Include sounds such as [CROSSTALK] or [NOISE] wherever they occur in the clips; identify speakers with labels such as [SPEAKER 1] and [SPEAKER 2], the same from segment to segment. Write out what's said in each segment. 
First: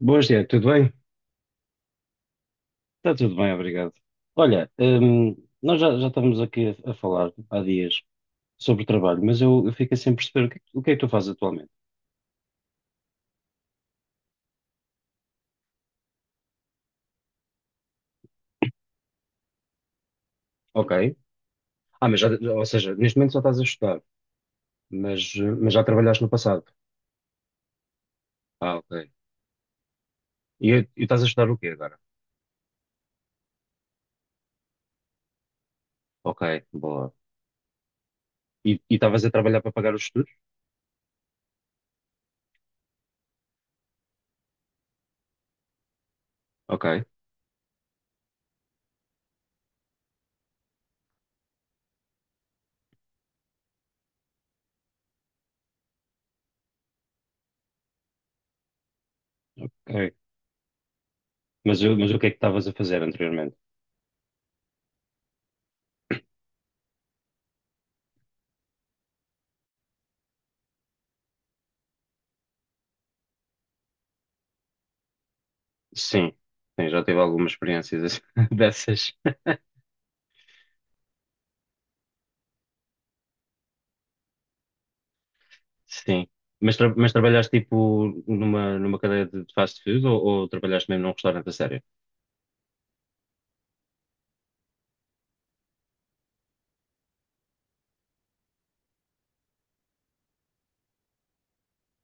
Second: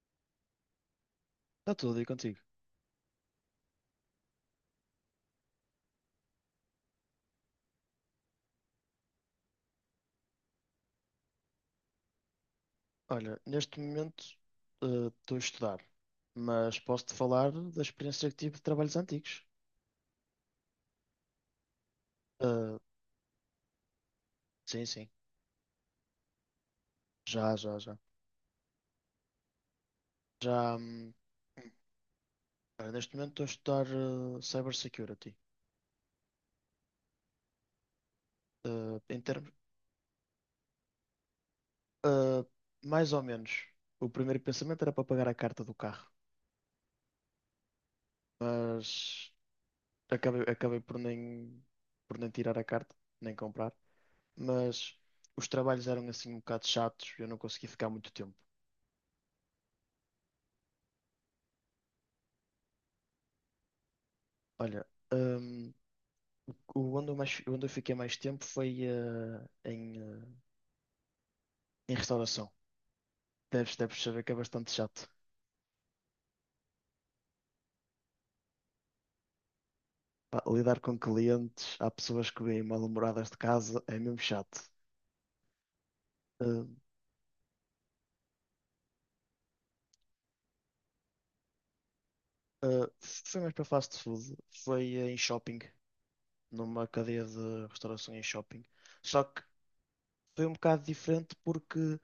[SPEAKER 1] Boas, Tiago, tudo bem?
[SPEAKER 2] Está tudo aí contigo.
[SPEAKER 1] Está tudo bem, obrigado. Olha, nós já estamos aqui a falar há dias sobre trabalho, mas eu fico sem perceber o que é que tu fazes atualmente.
[SPEAKER 2] Olha, neste momento estou a estudar, mas posso-te falar da experiência que tive de trabalhos antigos.
[SPEAKER 1] Ok. Ah, mas já, ou
[SPEAKER 2] Eh,
[SPEAKER 1] seja, neste momento só estás a estudar,
[SPEAKER 2] sim, sim,
[SPEAKER 1] mas, mas já trabalhaste no passado.
[SPEAKER 2] já, já, já.
[SPEAKER 1] Ah, ok. E,
[SPEAKER 2] Já,
[SPEAKER 1] e estás a estudar o quê agora?
[SPEAKER 2] olha, neste momento estou a estudar Cybersecurity.
[SPEAKER 1] Ok, boa. E
[SPEAKER 2] Eh, em
[SPEAKER 1] estavas a
[SPEAKER 2] termos,
[SPEAKER 1] trabalhar para pagar os estudos?
[SPEAKER 2] eh, Mais ou menos, o primeiro pensamento era para pagar a carta do carro,
[SPEAKER 1] Ok,
[SPEAKER 2] mas acabei por nem tirar a carta, nem comprar. Mas os trabalhos eram assim um bocado chatos, eu não consegui ficar muito tempo.
[SPEAKER 1] ok. Mas, mas o que é que estavas a fazer anteriormente?
[SPEAKER 2] Olha, hum, o onde eu mais, onde eu fiquei mais tempo foi em, eh, em restauração. Deves saber que é bastante chato.
[SPEAKER 1] Sim, sim, já tive algumas experiências [LAUGHS] dessas.
[SPEAKER 2] Pá, lidar com clientes, há pessoas que vêm mal-humoradas de casa, é mesmo chato.
[SPEAKER 1] Sim.
[SPEAKER 2] Eh,
[SPEAKER 1] Mas, mas trabalhaste tipo numa cadeia de fast food, ou trabalhaste mesmo num restaurante a sério?
[SPEAKER 2] Foi mais para fast food, foi em shopping, numa cadeia de restauração em shopping. Só que foi um bocado diferente porque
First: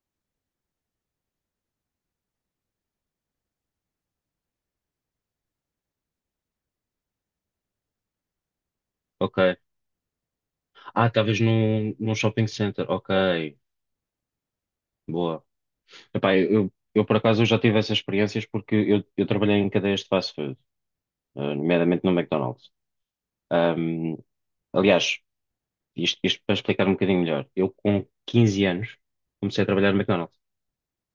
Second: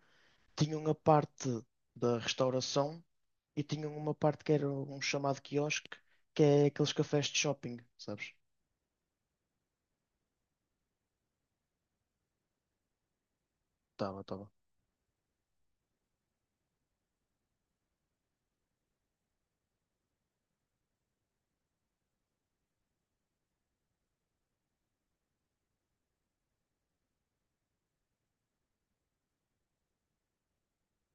[SPEAKER 2] tinham a parte da restauração e tinham uma parte que era um chamado quiosque, que é aqueles cafés de shopping, sabes?
[SPEAKER 1] Ok. Ah, talvez num shopping center. Ok.
[SPEAKER 2] Tava, tava.
[SPEAKER 1] Boa. Epá, por acaso eu já tive essas experiências, porque eu trabalhei em cadeias de fast food, nomeadamente no McDonald's. Ahm, Aliás, isto para explicar um bocadinho melhor. Eu com 15 anos comecei a trabalhar no McDonald's.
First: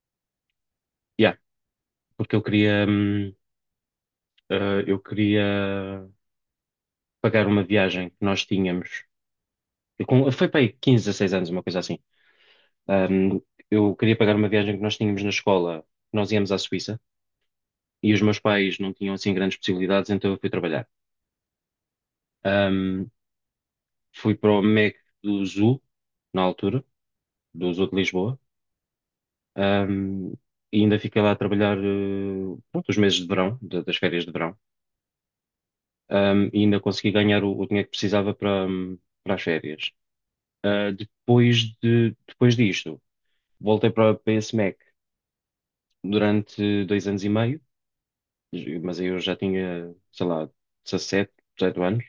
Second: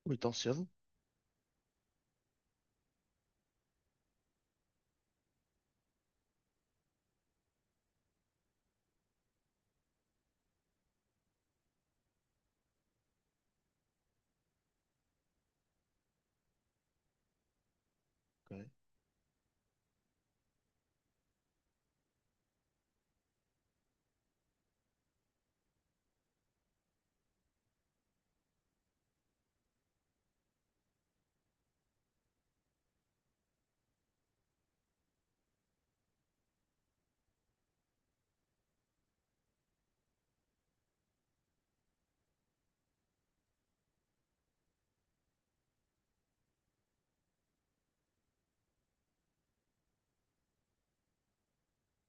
[SPEAKER 2] Ui, tão cedo?
[SPEAKER 1] Yeah, porque eu queria pagar uma viagem que nós tínhamos, foi para aí 15, 16 anos, uma coisa assim. Ahm, eu queria pagar uma viagem que nós tínhamos na escola, nós íamos à Suíça, e os meus
[SPEAKER 2] Ok.
[SPEAKER 1] pais não tinham assim grandes possibilidades, então eu fui trabalhar. Ahm, Fui para o MEC do Zoo, na altura, do Zoo de Lisboa. Ahm, e ainda fiquei lá a trabalhar, pronto, os meses de verão, das férias de verão. E ainda consegui ganhar o dinheiro que precisava para as férias. Ah, depois disto, voltei para esse MEC durante 2 anos e meio, mas aí eu já tinha, sei lá, 17, 18 anos,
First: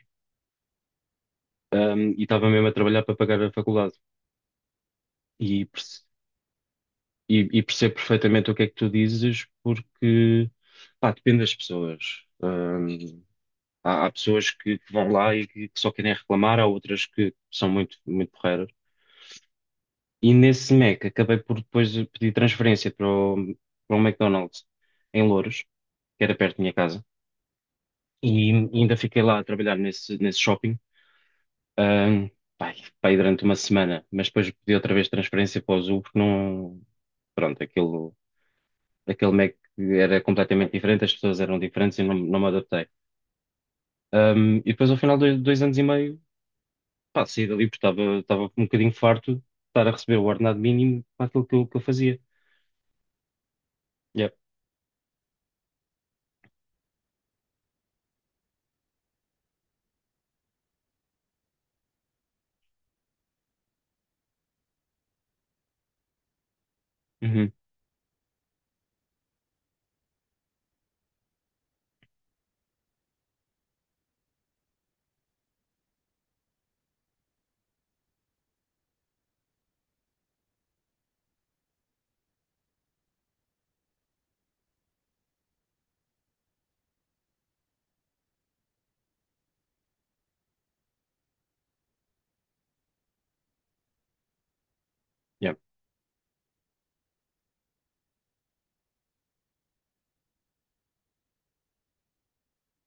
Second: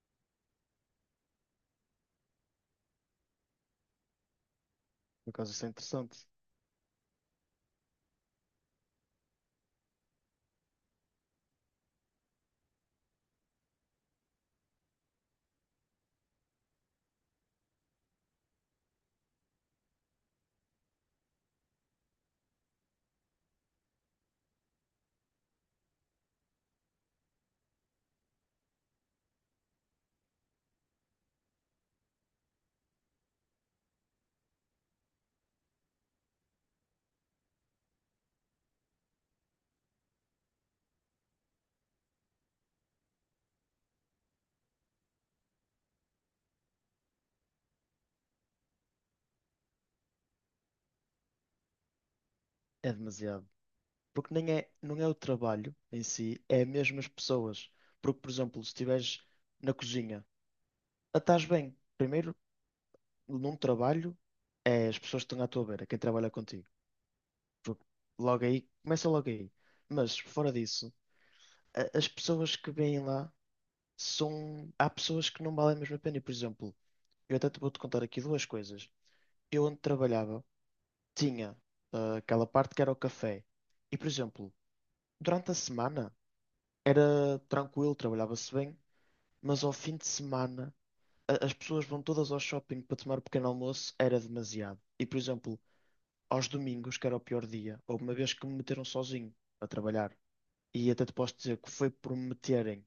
[SPEAKER 1] e estava mesmo a trabalhar para pagar a faculdade.
[SPEAKER 2] Por acaso
[SPEAKER 1] E,
[SPEAKER 2] isso é
[SPEAKER 1] perce-
[SPEAKER 2] interessante.
[SPEAKER 1] e percebo perfeitamente o que é que tu dizes, porque, pá, depende das pessoas. Há pessoas que vão lá e que só querem reclamar, há outras que são muito, muito porreiras. E nesse Mac acabei por depois pedir transferência para um McDonald's em Louros, que era perto da minha casa. E ainda fiquei lá a trabalhar nesse shopping, Ahm, pai, pai, durante uma semana, mas depois pedi outra vez transferência para o Azul, porque não. Pronto, aquele Mac era completamente diferente, as pessoas eram diferentes e não me adaptei. E depois, ao final de 2 anos e meio, pá, saí dali porque estava um bocadinho farto de estar a receber o ordenado mínimo para aquilo que eu fazia.
[SPEAKER 2] É demasiado. Porque
[SPEAKER 1] Yep.
[SPEAKER 2] nem é, não é o trabalho em si, é mesmo as pessoas. Porque, por exemplo, se estiveres na cozinha, ah, estás bem. Primeiro, num trabalho, é as pessoas que estão à tua beira, quem trabalha contigo.
[SPEAKER 1] Uhum.
[SPEAKER 2] Porque logo aí, começa logo aí. Mas, fora disso, as pessoas que vêm lá são. Há pessoas que não valem mesmo a pena. E, por exemplo, eu até te vou-te contar aqui duas coisas. Eu, onde trabalhava, tinha aquela parte que era o café. E, por exemplo, durante a semana era tranquilo, trabalhava-se bem, mas ao fim de semana as pessoas vão todas ao shopping para tomar o pequeno almoço, era demasiado. E, por
[SPEAKER 1] Yep.
[SPEAKER 2] exemplo, aos domingos, que era o pior dia, houve uma vez que me meteram sozinho a trabalhar. E até te posso dizer que foi por me meterem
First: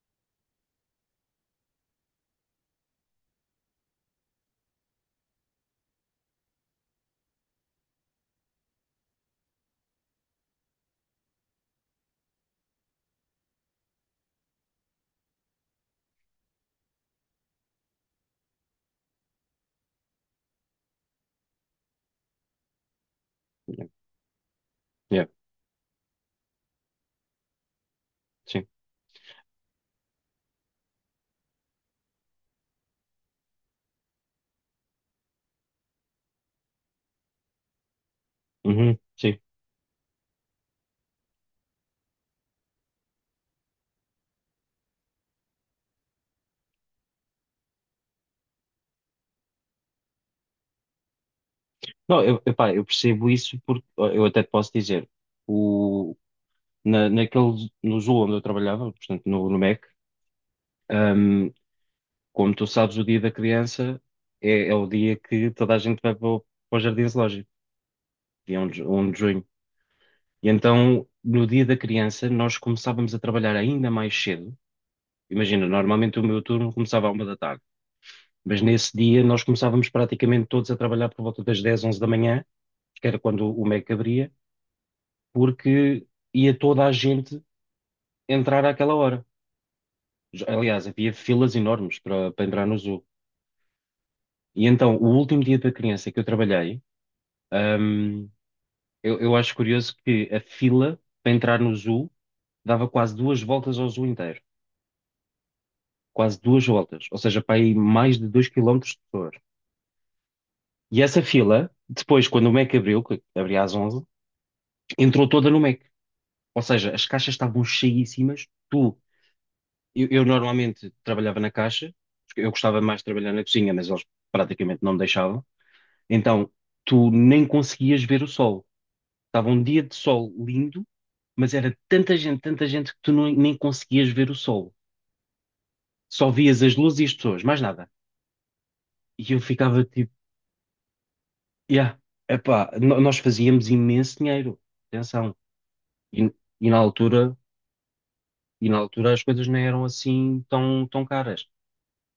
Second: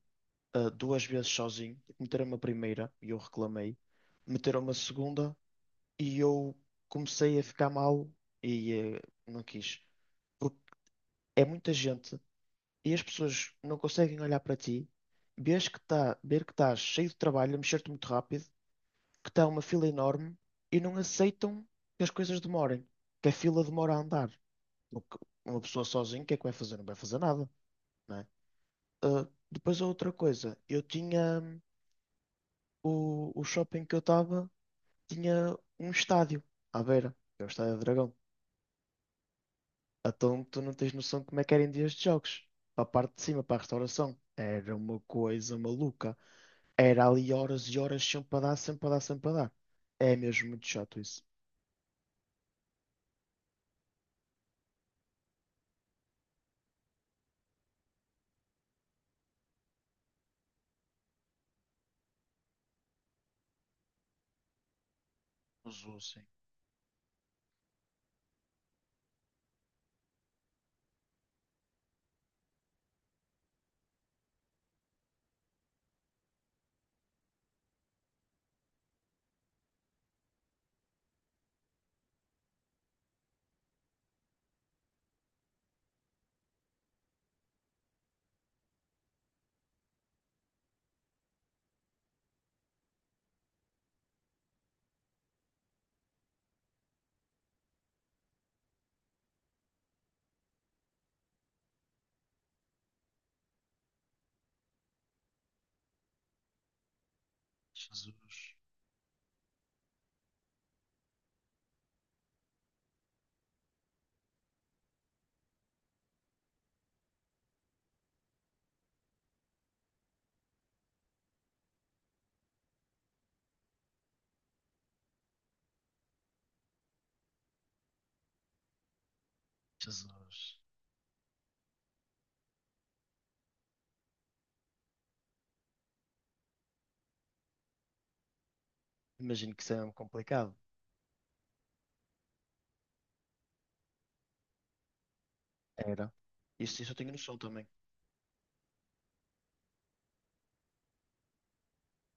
[SPEAKER 2] duas vezes sozinho, meteram-me a primeira e eu reclamei, meteram-me a segunda e eu comecei a ficar mal e não quis. É muita gente e as pessoas não conseguem olhar para ti, ver que estás cheio de trabalho, a mexer-te muito rápido, que está uma fila enorme e não aceitam que as coisas demorem, que a fila
[SPEAKER 1] Yep.
[SPEAKER 2] demora a andar. O que
[SPEAKER 1] Yep.
[SPEAKER 2] uma pessoa sozinha, o que é que vai fazer? Não vai fazer nada, não é?
[SPEAKER 1] Sim.
[SPEAKER 2] Ah, depois a outra coisa, eu tinha o shopping que eu estava, tinha um estádio à beira, que é o Estádio do Dragão.
[SPEAKER 1] Uhum. Sim.
[SPEAKER 2] Então tu não tens noção de como é que eram dias de jogos. Para a parte de cima, para a restauração. Era uma coisa maluca. Era ali horas e horas sempre a dar, sempre a dar, sempre a dar. É mesmo muito chato isso.
[SPEAKER 1] Não, eu, epá, eu percebo isso, porque ó, eu até te posso dizer, o, no Zoom onde eu trabalhava, portanto, no Mac. Ahm, Como tu sabes, o dia da criança é o dia que toda a gente
[SPEAKER 2] Jesus,
[SPEAKER 1] vai
[SPEAKER 2] sim.
[SPEAKER 1] para o Jardim Zoológico, dia 1 de junho. E então, no dia da criança, nós começávamos a trabalhar ainda mais cedo. Imagina, normalmente o meu turno começava à 1 da tarde, mas nesse dia nós começávamos praticamente todos a trabalhar por volta das 10, 11 da manhã, que era quando o MEC abria, porque ia toda a gente entrar àquela hora. Aliás, havia filas enormes para entrar no zoo. E então, o último dia da criança que eu trabalhei, Ahm, eu acho curioso que a fila para entrar no zoo dava quase duas voltas ao zoo inteiro. Quase duas voltas. Ou seja, para aí mais de dois
[SPEAKER 2] Jesus,
[SPEAKER 1] quilómetros de pessoas. E essa fila, depois, quando o Mac abriu, que abria às 11, entrou toda no Mac. Ou seja, as caixas estavam cheíssimas. Eu normalmente trabalhava na caixa, porque eu gostava mais de trabalhar na cozinha, mas eles praticamente não me deixavam. Então, tu nem conseguias ver o sol. Estava um dia de sol
[SPEAKER 2] Jesus.
[SPEAKER 1] lindo, mas era tanta gente que tu não- nem conseguias ver o sol. Só vias as luzes e as pessoas, mais nada. E eu
[SPEAKER 2] Imagino que isso é
[SPEAKER 1] ficava
[SPEAKER 2] mesmo
[SPEAKER 1] tipo,
[SPEAKER 2] complicado.
[SPEAKER 1] yeah, epá, nós fazíamos imenso dinheiro, atenção.
[SPEAKER 2] Era.
[SPEAKER 1] E, e na
[SPEAKER 2] Isso eu tenho noção
[SPEAKER 1] altura,
[SPEAKER 2] também.
[SPEAKER 1] e na altura as coisas não eram assim tão, tão caras.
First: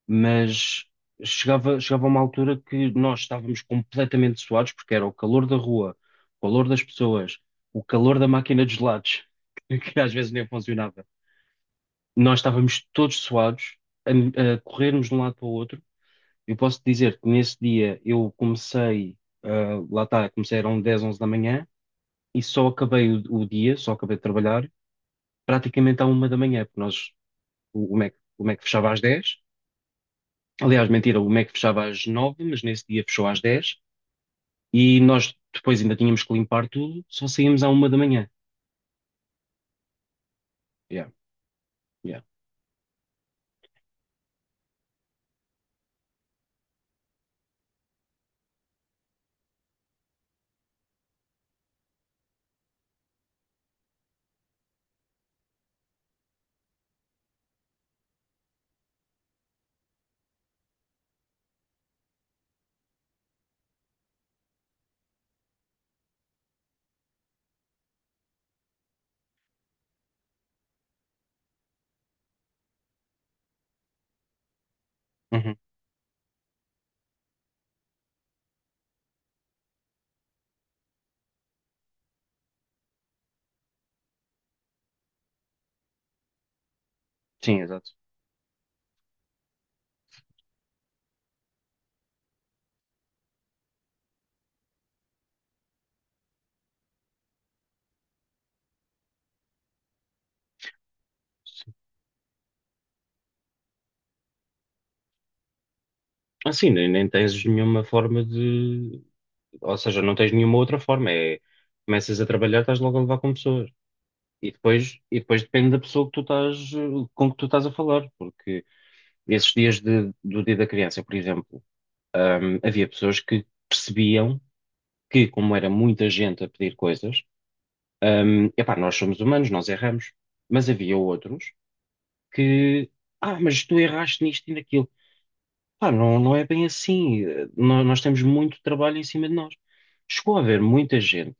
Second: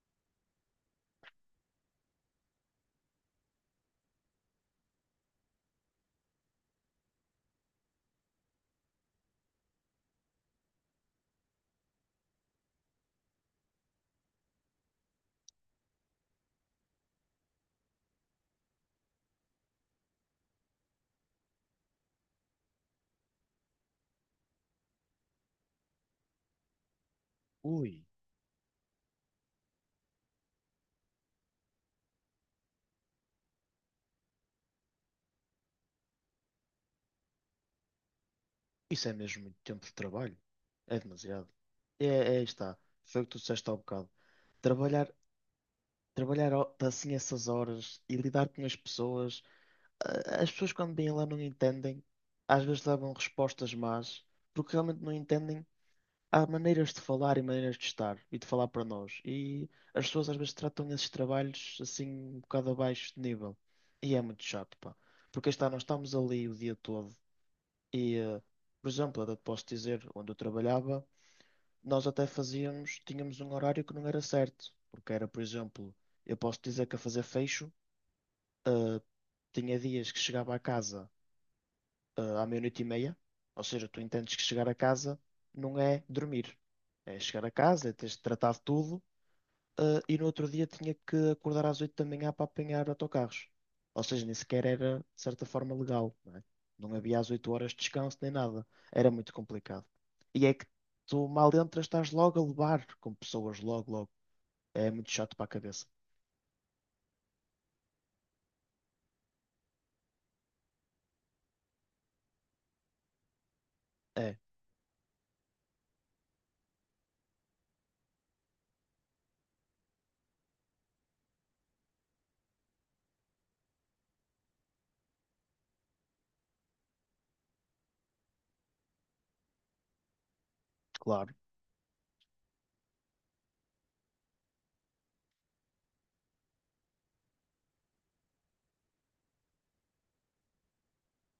[SPEAKER 1] Mas chegava uma altura que nós estávamos completamente suados, porque era o calor da rua, o calor das pessoas, o calor da máquina de gelados, [LAUGHS] que às vezes nem funcionava. Nós estávamos todos suados a, a corrermos de um lado para o outro. Eu posso dizer que nesse dia eu comecei, ah, lá está, comecei eram dez, 11 da manhã, e só acabei o dia, só acabei de trabalhar praticamente à 1 da manhã, porque nós,
[SPEAKER 2] Ui,
[SPEAKER 1] O Mac fechava às 10. Aliás, mentira, o Mac fechava às 9, mas nesse dia fechou às 10, e nós depois ainda tínhamos que limpar tudo, só saímos à 1 da manhã.
[SPEAKER 2] isso é mesmo muito tempo de trabalho. É
[SPEAKER 1] Yeah,
[SPEAKER 2] demasiado. É,
[SPEAKER 1] yeah.
[SPEAKER 2] é, aí está. Foi o que tu disseste há um bocado. Trabalhar, trabalhar assim essas horas e lidar com as pessoas As pessoas quando vêm lá não entendem, às vezes levam respostas más, porque realmente não entendem. Há maneiras de falar e maneiras de estar e de falar para nós. E as pessoas às vezes tratam esses trabalhos assim um bocado abaixo de nível. E é muito chato, pá. Porque aí está, nós estamos ali o dia todo. E, por exemplo, eu posso dizer, onde eu trabalhava, nós até fazíamos, tínhamos um horário que não era certo. Porque era, por
[SPEAKER 1] Uhum.
[SPEAKER 2] exemplo, eu posso dizer que a fazer fecho, eh, tinha dias que chegava a casa à meia-noite e meia. Ou seja, tu entendes que chegar a casa não é dormir. É chegar a
[SPEAKER 1] Sim,
[SPEAKER 2] casa,
[SPEAKER 1] exato.
[SPEAKER 2] é teres de tratar de tudo. Eh, e no outro dia tinha que acordar às 8 da manhã para apanhar autocarros. Ou seja, nem sequer era, de certa forma, legal. Não é? Não havia às 8 horas de descanso nem nada. Era muito complicado. E é que tu mal
[SPEAKER 1] Sim.
[SPEAKER 2] entras, estás logo a levar com pessoas, logo, logo. É muito chato para a cabeça.
[SPEAKER 1] Assim, nem tens nenhuma forma de. Ou seja, não tens nenhuma outra forma. É, começas a trabalhar, estás logo a levar com pessoas.
[SPEAKER 2] É,
[SPEAKER 1] E depois depende da pessoa que com que tu estás a falar. Porque esses dias do Dia da Criança, por exemplo, havia pessoas que percebiam que, como era muita gente a pedir coisas, epá, nós somos humanos, nós erramos. Mas havia
[SPEAKER 2] claro.
[SPEAKER 1] outros que, ah, mas tu erraste nisto e naquilo. Pá, não, não é bem assim. Nós temos muito trabalho em cima de nós. Chegou a haver muita gente,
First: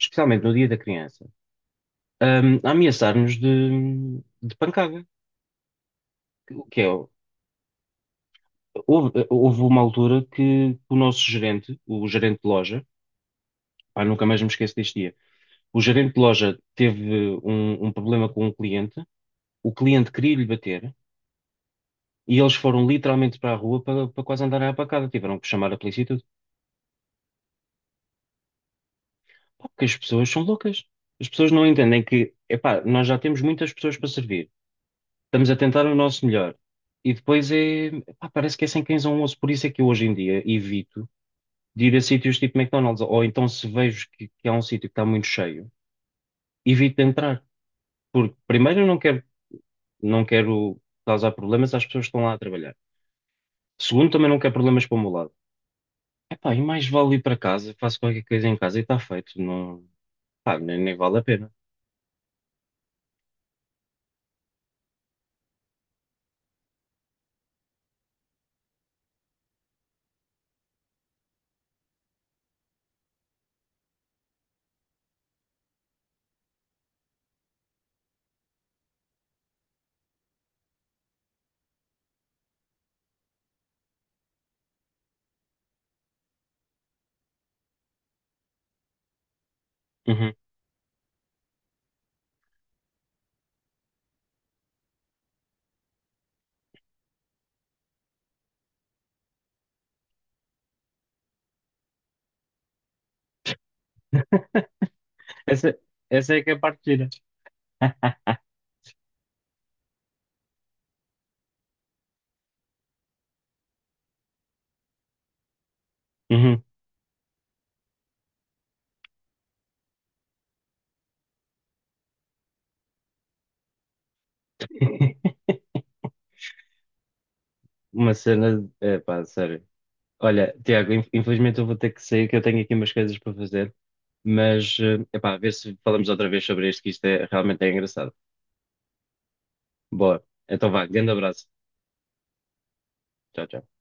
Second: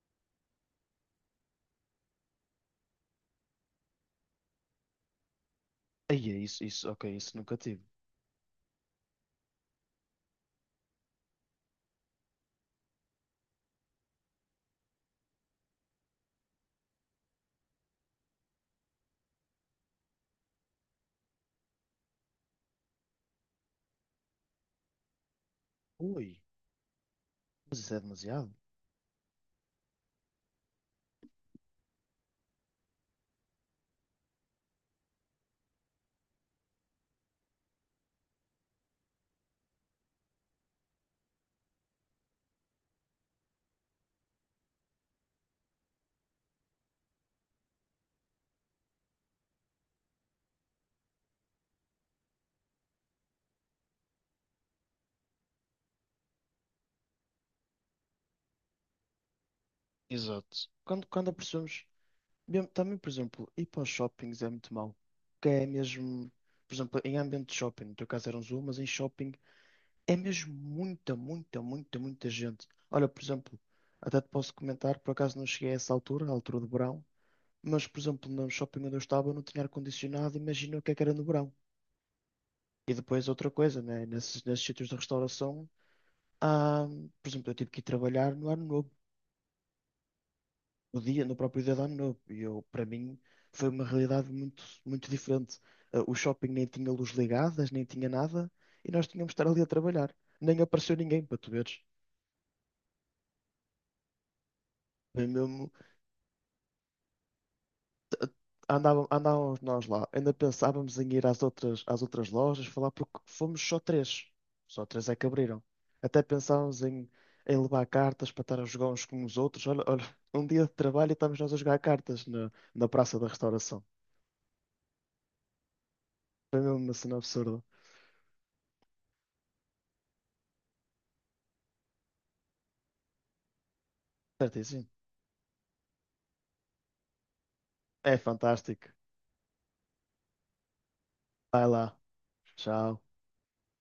[SPEAKER 1] especialmente no Dia da Criança, a ameaçar-nos de pancada.
[SPEAKER 2] Aí é
[SPEAKER 1] O
[SPEAKER 2] isso,
[SPEAKER 1] que é?
[SPEAKER 2] isso, ok, isso nunca tive.
[SPEAKER 1] Houve uma altura que o nosso gerente, o gerente de loja, pá, nunca mais me esqueço deste dia. O gerente de loja teve um problema com um cliente, o cliente queria lhe bater, e eles foram literalmente para a rua, para quase andarem à pancada. Tiveram que chamar a polícia e tudo.
[SPEAKER 2] Ui, mas isso é demasiado.
[SPEAKER 1] Pá, porque as pessoas são loucas. As pessoas não entendem que, epá, nós já temos muitas pessoas para servir. Estamos a tentar o nosso melhor. E depois é, epá, parece que é sem cães a um osso. Por isso é que eu hoje em dia evito de ir a sítios tipo McDonald's. Ou então, se vejo que há um sítio que está muito cheio, evito de entrar. Porque primeiro eu não quero causar problemas às pessoas que estão lá a trabalhar. Segundo, também não quero problemas para o meu lado. Epá, e mais vale ir para casa, faço qualquer coisa em casa e está feito. Não, pá,
[SPEAKER 2] Exato.
[SPEAKER 1] nem
[SPEAKER 2] Quando,
[SPEAKER 1] vale a
[SPEAKER 2] quando
[SPEAKER 1] pena.
[SPEAKER 2] apercebemos. Mesmo- Também, por exemplo, ir para os shoppings é muito mau. Que é mesmo, por exemplo, em ambiente de shopping, no teu caso era um zoo, mas em shopping é mesmo muita, muita, muita, muita gente. Olha, por exemplo, até te posso comentar, por acaso não cheguei a essa altura, à altura do verão, mas, por exemplo, no shopping onde eu estava não tinha ar-condicionado, imagina o que é que era no verão. E depois outra coisa, né? Nesses sítios de restauração, há, por exemplo, eu tive que ir trabalhar no ano novo.
[SPEAKER 1] Uhum.
[SPEAKER 2] No dia, no próprio dia de Ano Novo. E eu, para mim, foi uma realidade muito, muito diferente. Ah, o shopping nem tinha luz ligadas, nem tinha nada, e nós tínhamos de estar ali a trabalhar. Nem apareceu ninguém, para tu veres. Foi mesmo,
[SPEAKER 1] Essa, essa é que é a parte.
[SPEAKER 2] andávamos nós lá, ainda pensávamos em ir às outras lojas falar, porque fomos só três. Só três é que abriram. Até
[SPEAKER 1] Uhum.
[SPEAKER 2] pensávamos em, em levar cartas para estar a jogar uns com os outros. Olha, olha, um dia de trabalho e estamos nós a jogar cartas na, na Praça da Restauração.
[SPEAKER 1] [LAUGHS]
[SPEAKER 2] Foi mesmo uma cena absurda.
[SPEAKER 1] Uma cena. É pá, sério. Olha, Tiago, infelizmente eu vou ter que sair, que eu tenho aqui umas coisas para fazer, mas
[SPEAKER 2] Certíssimo.
[SPEAKER 1] é pá, a ver se falamos outra vez sobre isto, que isto é realmente engraçado.
[SPEAKER 2] É fantástico.
[SPEAKER 1] Boa. Então vá, grande abraço.
[SPEAKER 2] Vai lá. Tchau.
[SPEAKER 1] Tchau, tchau.